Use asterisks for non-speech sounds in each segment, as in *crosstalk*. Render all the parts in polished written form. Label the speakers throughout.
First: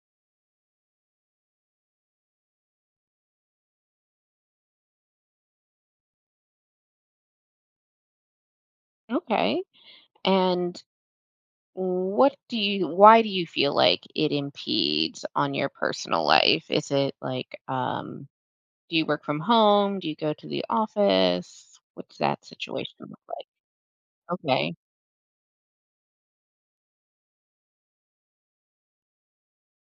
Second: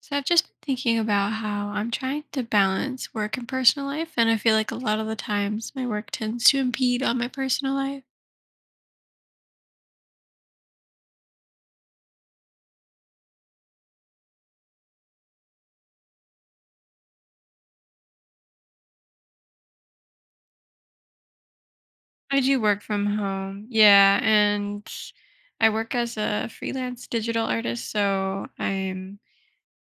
Speaker 1: So I've just been thinking about how I'm trying to balance work and personal life, and I feel like a lot of the times my work tends to impede on my personal life.
Speaker 2: Okay. And why do you feel like it impedes on your personal life? Is it like, do you work from home? Do you go to the office? What's
Speaker 1: I
Speaker 2: that
Speaker 1: do work
Speaker 2: situation
Speaker 1: from
Speaker 2: look like?
Speaker 1: home. Yeah.
Speaker 2: Okay.
Speaker 1: And I work as a freelance digital artist, so I'm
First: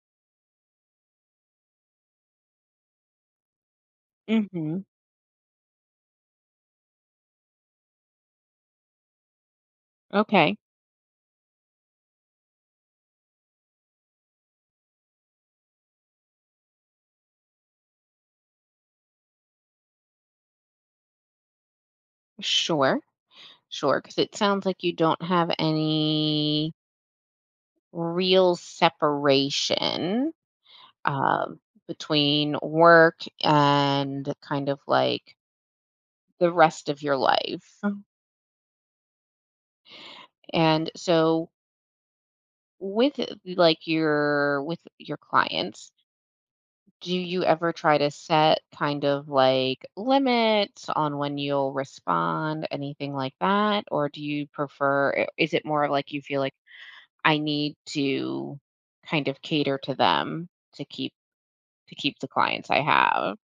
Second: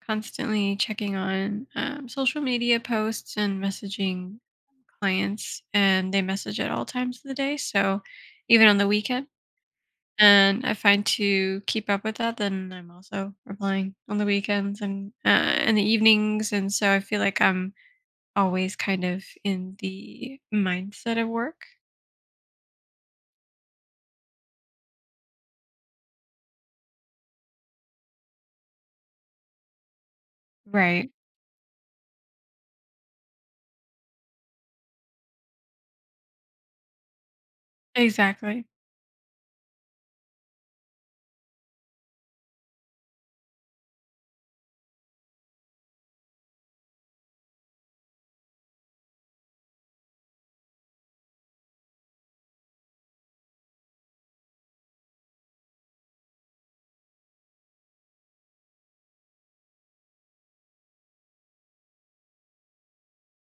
Speaker 1: constantly checking on social media posts and messaging
Speaker 2: Mm-hmm.
Speaker 1: clients, and they message at all times of the day, so even on the weekend.
Speaker 2: Okay.
Speaker 1: And I find to keep up with that, then I'm also replying on the weekends and in the evenings, and so I feel like I'm always kind of in the mindset of work.
Speaker 2: Sure. Sure. Because it sounds like you don't have any real separation,
Speaker 1: Right.
Speaker 2: um, between work and kind of like the rest of your life.
Speaker 1: Exactly.
Speaker 2: And so, with like your with your clients, do you ever try to set kind of like limits on when you'll respond, anything like that? Or do you prefer, is it more of like you feel like I need to kind of cater to them to keep, to keep the clients I have?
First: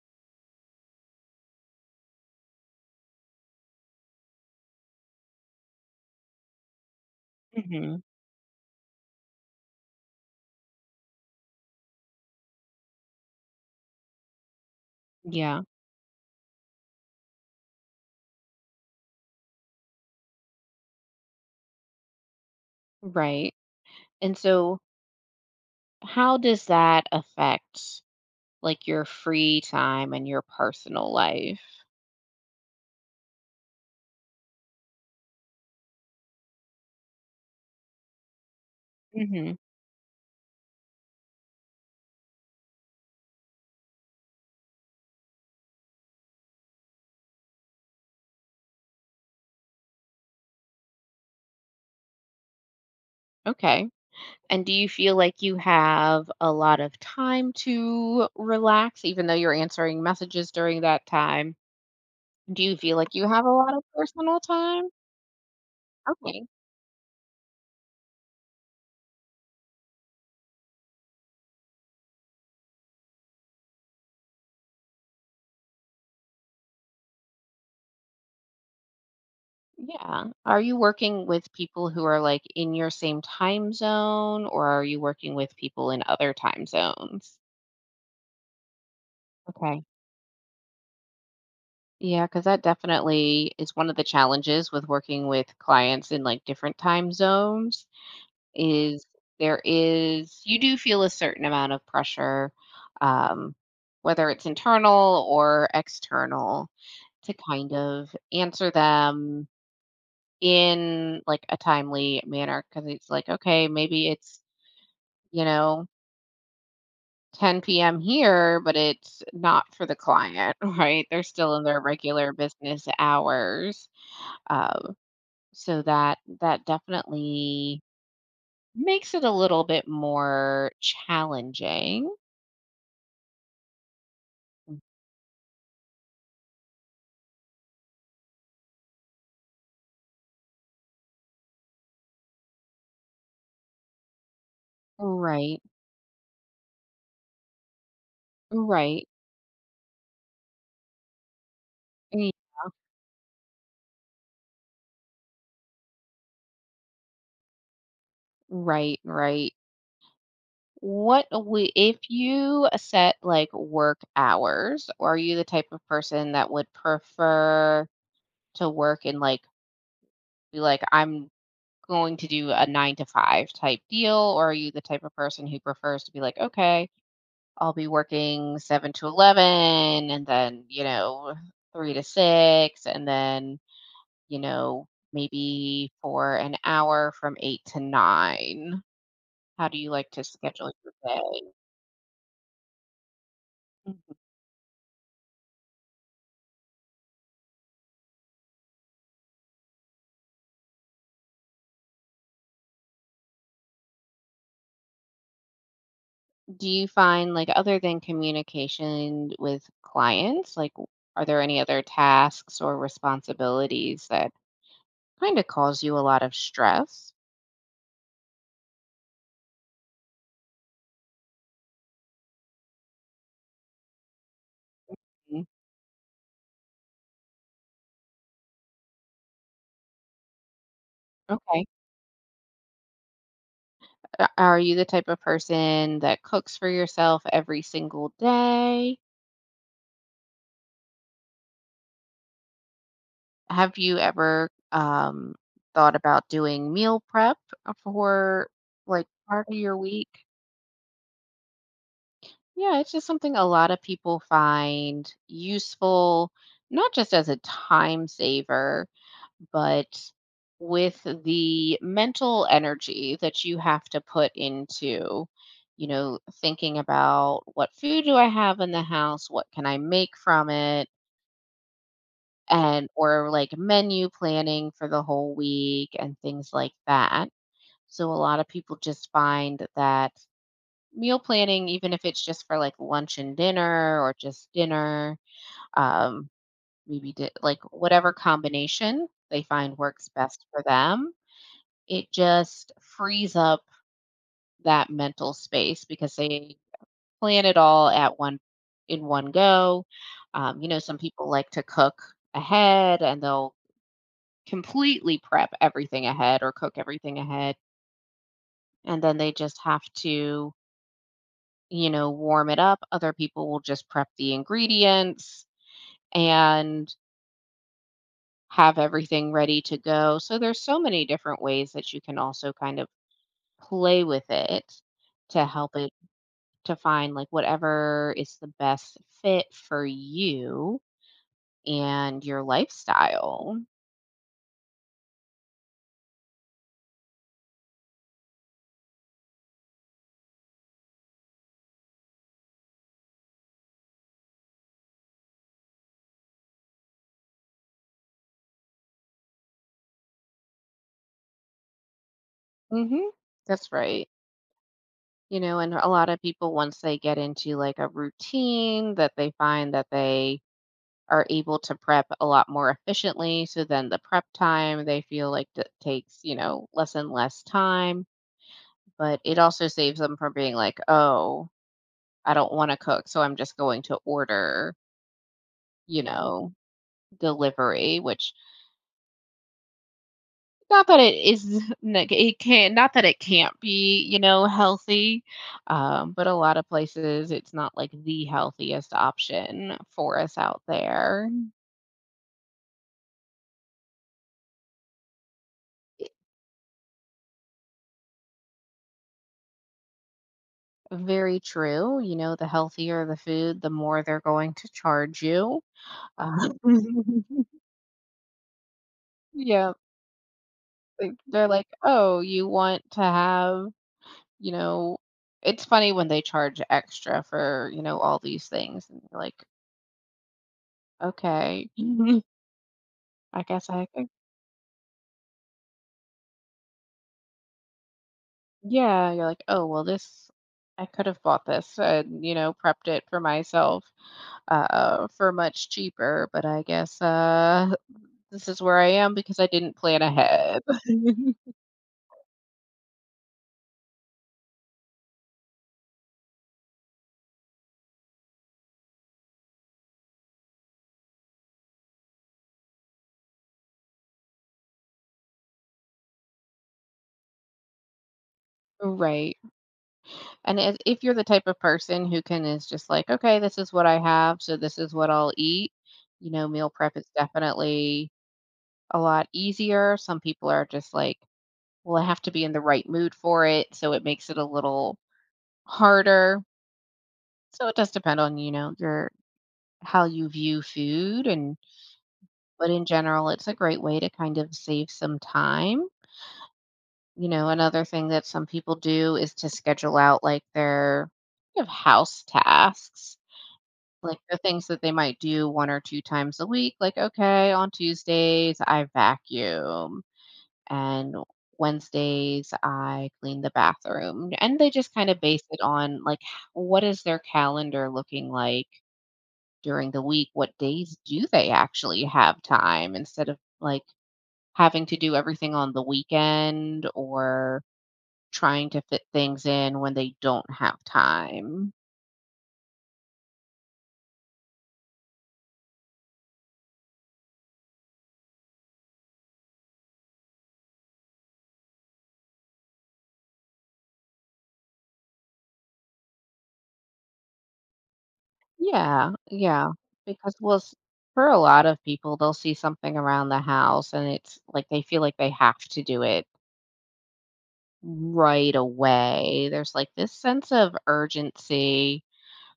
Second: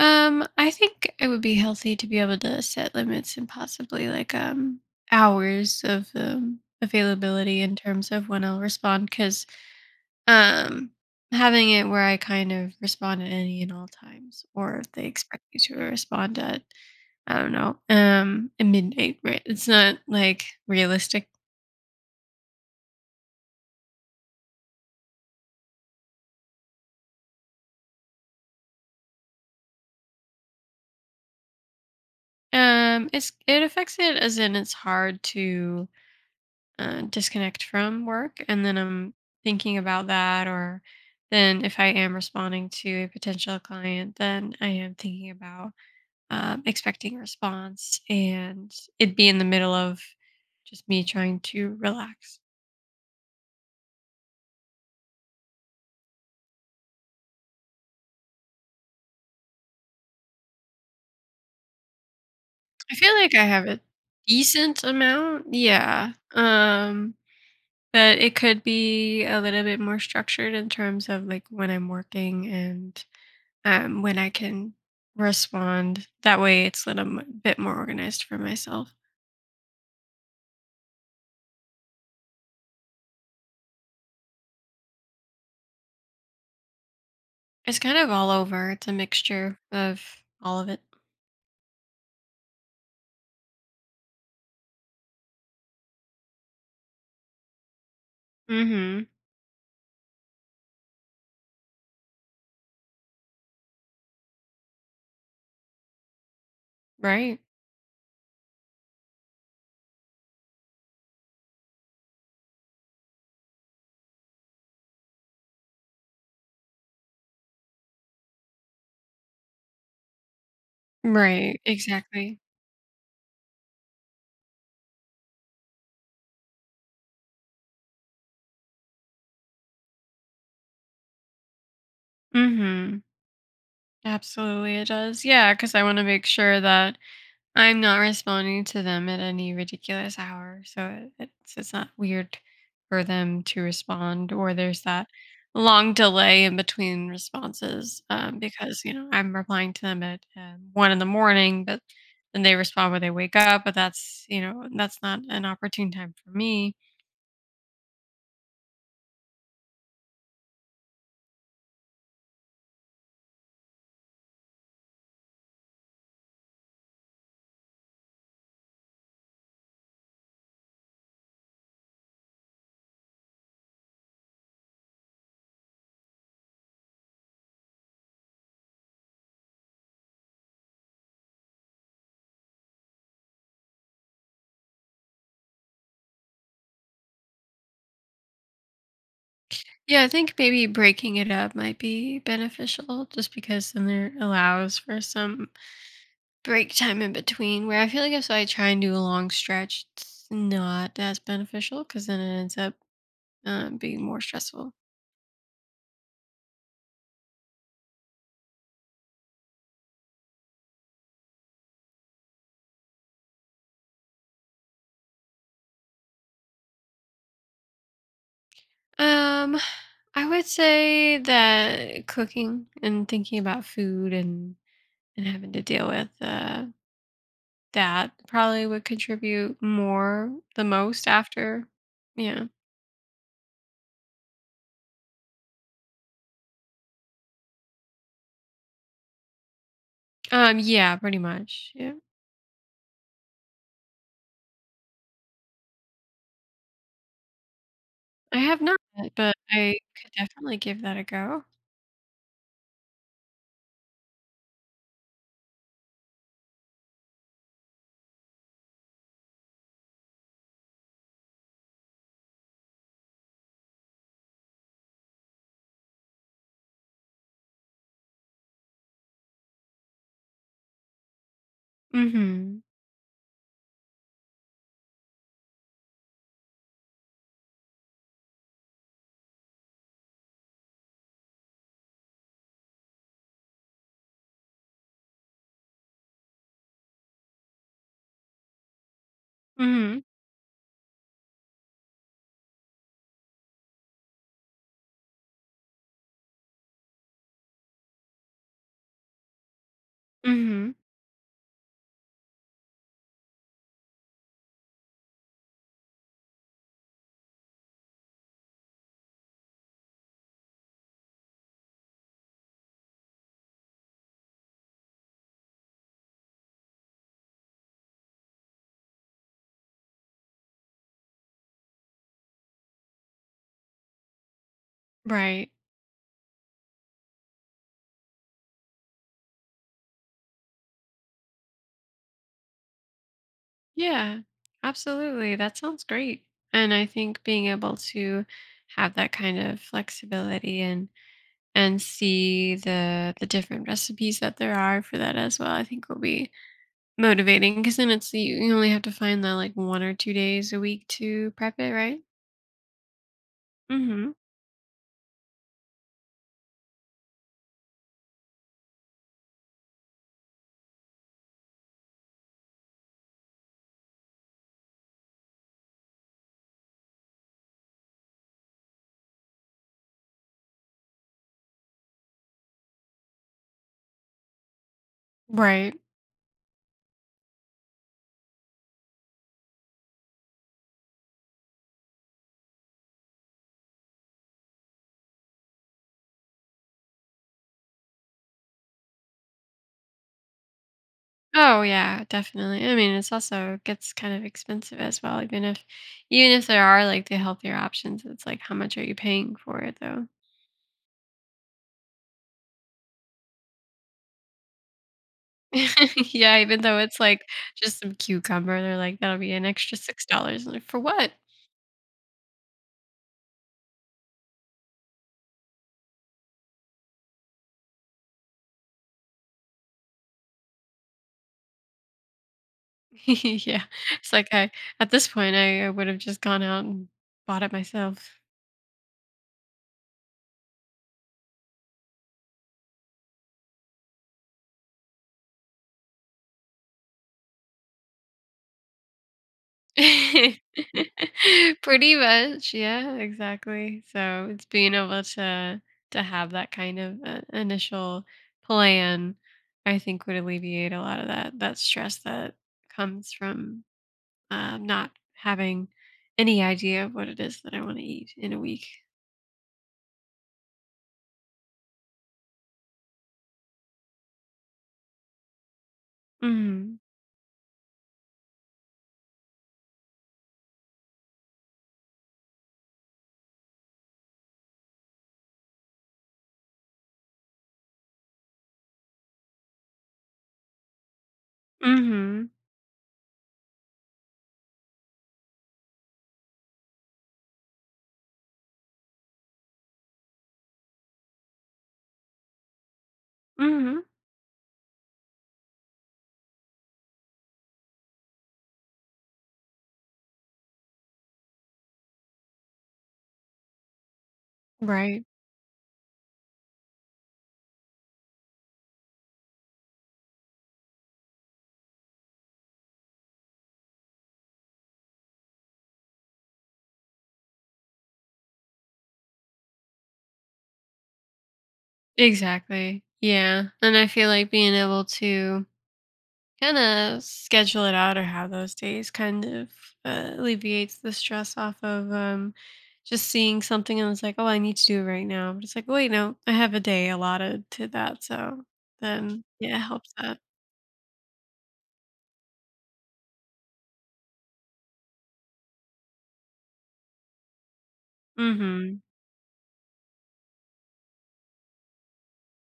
Speaker 1: I think it would be healthy to be able to set limits and possibly like hours of availability in
Speaker 2: Hmm.
Speaker 1: terms of when I'll respond. Because um having it where I kind of respond at any and all times, or if they expect you
Speaker 2: Yeah.
Speaker 1: to respond at, I don't know, at midnight, right? It's not like realistic.
Speaker 2: Right. And so, how does that affect like your free time and your personal life?
Speaker 1: It affects it as in it's hard to disconnect from work, and then I'm
Speaker 2: Hmm.
Speaker 1: thinking about that. Or then if I am responding to a potential client, then I am thinking about, expecting a response, and it'd be in the middle of just me trying to relax.
Speaker 2: Okay. And do you feel like you have a lot of time to relax, even though you're answering messages during that time? Do you
Speaker 1: I
Speaker 2: feel like
Speaker 1: feel
Speaker 2: you
Speaker 1: like
Speaker 2: have
Speaker 1: I
Speaker 2: a
Speaker 1: have
Speaker 2: lot
Speaker 1: a
Speaker 2: of personal
Speaker 1: decent
Speaker 2: time?
Speaker 1: amount, yeah.
Speaker 2: Okay.
Speaker 1: But it could be a little bit more structured in terms of like when I'm working and when I can respond. That way, it's a little bit more organized for myself.
Speaker 2: Yeah. Are you working with people who are like in your same time zone, or are you working with people in other time zones?
Speaker 1: It's kind of all over. It's a mixture
Speaker 2: Okay.
Speaker 1: of all of it.
Speaker 2: Yeah, because that definitely is one of the challenges with working with clients in like different time zones.
Speaker 1: Mm-hmm.
Speaker 2: Is there, is you do feel a certain amount of pressure, um, whether it's internal or external, to
Speaker 1: Right.
Speaker 2: kind of answer them in like a timely manner, because it's like, okay, maybe it's, you know, 10 p.m. here, but it's not for the client, *laughs* right? They're still
Speaker 1: Right.
Speaker 2: in their regular
Speaker 1: Exactly.
Speaker 2: business hours. Um, so that that definitely makes it a little bit more challenging.
Speaker 1: Mm-hmm. Absolutely, it does. Yeah, because I want to make sure that I'm not responding to them at any ridiculous hour, so it's not weird for them to respond, or there's that
Speaker 2: Right,
Speaker 1: long delay in between responses, because, you
Speaker 2: right,
Speaker 1: know, I'm replying to them at, 1 in the morning, but
Speaker 2: y
Speaker 1: then they respond when they wake up, but that's, you know, that's not an opportune time for me.
Speaker 2: right, right. What we If you set, like, work hours, are you the type of person that would prefer to work in like, be like, "I'm going to do a 9 to 5 type deal," or are you the type of person who prefers to be like, "Okay, I'll be working 7 to 11 and then, you know, 3 to 6 and then, you know, maybe for an hour from 8 to 9?" How do you
Speaker 1: Yeah, I
Speaker 2: like to
Speaker 1: think maybe
Speaker 2: schedule your
Speaker 1: breaking it
Speaker 2: day?
Speaker 1: up might be beneficial just because then there
Speaker 2: Mhm.
Speaker 1: allows for some break time in between. Where I feel like if I try and do a long stretch, it's not as beneficial because then it ends up being more stressful.
Speaker 2: Do you find, like, other than communication with clients, like, w are there any other tasks or responsibilities that kinda cause you a lot of stress?
Speaker 1: Um, I would say that cooking and thinking about food and
Speaker 2: Mm,
Speaker 1: having to deal with that probably would contribute more the most
Speaker 2: okay.
Speaker 1: after. Yeah.
Speaker 2: A Are you the type of person that cooks for yourself every single day?
Speaker 1: Yeah. Pretty much. Yeah.
Speaker 2: Have you ever, thought about doing meal prep,
Speaker 1: I
Speaker 2: for,
Speaker 1: have not,
Speaker 2: like,
Speaker 1: but
Speaker 2: part of your
Speaker 1: I could
Speaker 2: week?
Speaker 1: definitely give that a go.
Speaker 2: Yeah, it's just something a lot of people find useful, not just as a time saver, but with the mental energy that you have to put into, you know, thinking about what food do I have in the house? What can I make from it?
Speaker 1: Mm-hmm.
Speaker 2: And, or like menu planning for the whole week and things like that. So a lot of people just find that meal planning, even if it's just for like lunch and dinner or just dinner, um, like whatever combination they find
Speaker 1: Mm-hmm.
Speaker 2: works best for them, it just frees up that mental space because they plan it all at one in one go. You
Speaker 1: Mm-hmm.
Speaker 2: know, some people like to cook ahead, and they'll completely prep everything ahead or cook everything ahead. And then they just have to, you know, warm it up. Other people will just prep the ingredients and have everything ready to go. So there's so many different ways that you can also kind of play with it to
Speaker 1: Right.
Speaker 2: help it, to find like whatever is the best fit for you and your lifestyle.
Speaker 1: Yeah, absolutely. That sounds great. And I think being able to have that kind of flexibility and see the different recipes that there are for that as well, I think will be motivating, because then it's you you only have to find that like 1 or 2 days a week to prep it, right?
Speaker 2: Mhm. That's right.
Speaker 1: Mm-hmm.
Speaker 2: You know, and a lot of people, once they get into like a routine, that they find that they are able to prep a lot more efficiently. So then the prep time, they feel like it takes, you know, less and less time. But it also saves them from being like, oh, I don't want to cook, so I'm just going to order,
Speaker 1: Right.
Speaker 2: you know, delivery, which, not that it is, *laughs* it can, not that it can't be, you know, healthy. But a lot of places, it's not like the healthiest option for us out there.
Speaker 1: Oh yeah, definitely. I mean, it's also gets kind of expensive as well. Even if, even if there are like the healthier options, it's like how much are you paying for it though?
Speaker 2: Very true. You know, the healthier the food, the more they're going to charge you.
Speaker 1: *laughs* Yeah,
Speaker 2: Uh,
Speaker 1: even though it's like
Speaker 2: *laughs*
Speaker 1: just some cucumber, they're like, "That'll be an
Speaker 2: yeah,
Speaker 1: extra $6." I'm like, "For
Speaker 2: like,
Speaker 1: what?"
Speaker 2: they're like, oh, you want to have, you know, it's funny when they charge extra for, you know, all these things. And you're like, okay, *laughs* I
Speaker 1: *laughs* Yeah.
Speaker 2: guess I could.
Speaker 1: It's like I At this point, I would've just gone out and bought it myself.
Speaker 2: Yeah, you're like, oh, well, I could have bought this and, you know, prepped it for myself, for much cheaper, but I guess, this is where I am because I didn't plan ahead. *laughs*
Speaker 1: *laughs* Pretty much, yeah, exactly. So it's being able to have that kind of a initial plan, I think, would alleviate a lot of that stress that comes from, not having any idea of what it is that I wanna eat in a week.
Speaker 2: Right. And if you're the type of person who can is just like, "Okay, this is what I have, so this is what I'll eat," you know, meal
Speaker 1: Mhm.
Speaker 2: prep is definitely a lot easier. Some people are just like, "Well, I have to be in the right mood for it," so it makes it a little harder. So it does depend on, you know, your how you view food. And
Speaker 1: Mhm.
Speaker 2: but in general, it's a great way to kind of save some time. You know, another thing that some people do is to schedule out, like, their kind of house tasks,
Speaker 1: Mhm.
Speaker 2: like, the things that they might do 1 or 2 times a week, like, "Okay, on Tuesdays, I vacuum, and Wednesdays, I clean the bathroom," and they just
Speaker 1: Right.
Speaker 2: kinda base it on, like, h what is their calendar looking like during the week? What days do they actually have time, instead of, like, having to do everything on the weekend or trying to fit things in when they don't have time.
Speaker 1: Exactly. Yeah. And I feel like being able to kind of schedule it out or have those days kind of alleviates the stress off of just seeing something and it's like, oh, I need to do it right now. But it's like, wait, no, I have a day allotted to that. So
Speaker 2: Yeah,
Speaker 1: then, yeah, it
Speaker 2: yeah,
Speaker 1: helps that.
Speaker 2: because, well, s for a lot of people, they'll see something around the house, and it's like they feel like they have to do it right
Speaker 1: Hmm.
Speaker 2: away. There's, like, this sense of urgency,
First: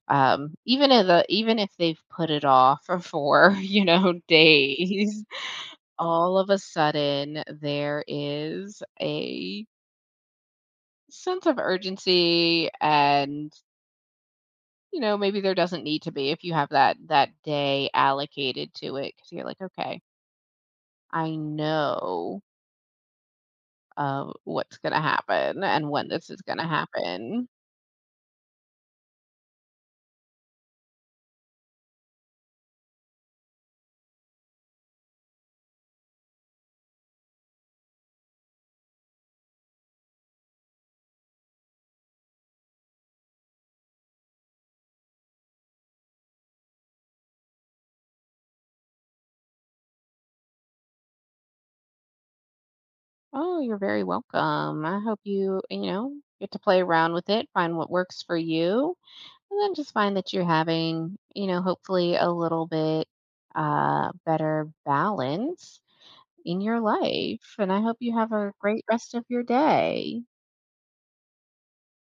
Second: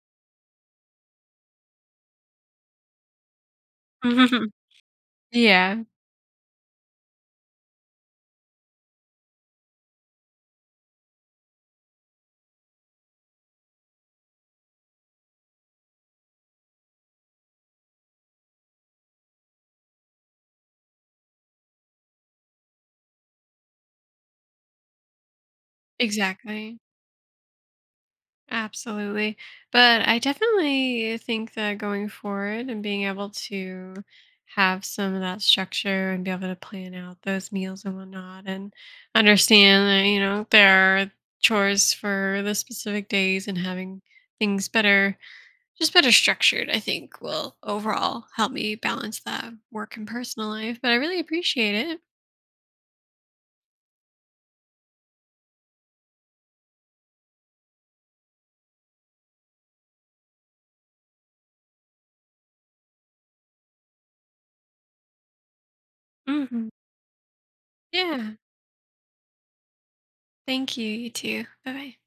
Speaker 2: even if the even if they've put it off *laughs* for, you know,
Speaker 1: *laughs*
Speaker 2: days,
Speaker 1: Yeah,
Speaker 2: all of a sudden, there is a sense of urgency. And you know, maybe there doesn't need to be if you have that that day allocated to it, because 'cause you're like, "Okay, I know, what's gonna happen and when this is gonna
Speaker 1: exactly.
Speaker 2: happen."
Speaker 1: Absolutely. But I definitely think that going forward and being able to have some of that structure and be able to plan out those meals and whatnot, and understand that, you know, there are chores for the specific days, and having things better, just better structured, I think will overall help me balance that work and personal life. But I really appreciate it.
Speaker 2: Oh, you're very welcome. I hope you, you know, get to play around with it, find what works for you, and then just find that you're having, you know, hopefully a little bit, better balance in
Speaker 1: Hmm.
Speaker 2: your life, and I hope you
Speaker 1: Yeah.
Speaker 2: have a great rest of your day.
Speaker 1: Thank you. You too. Bye bye.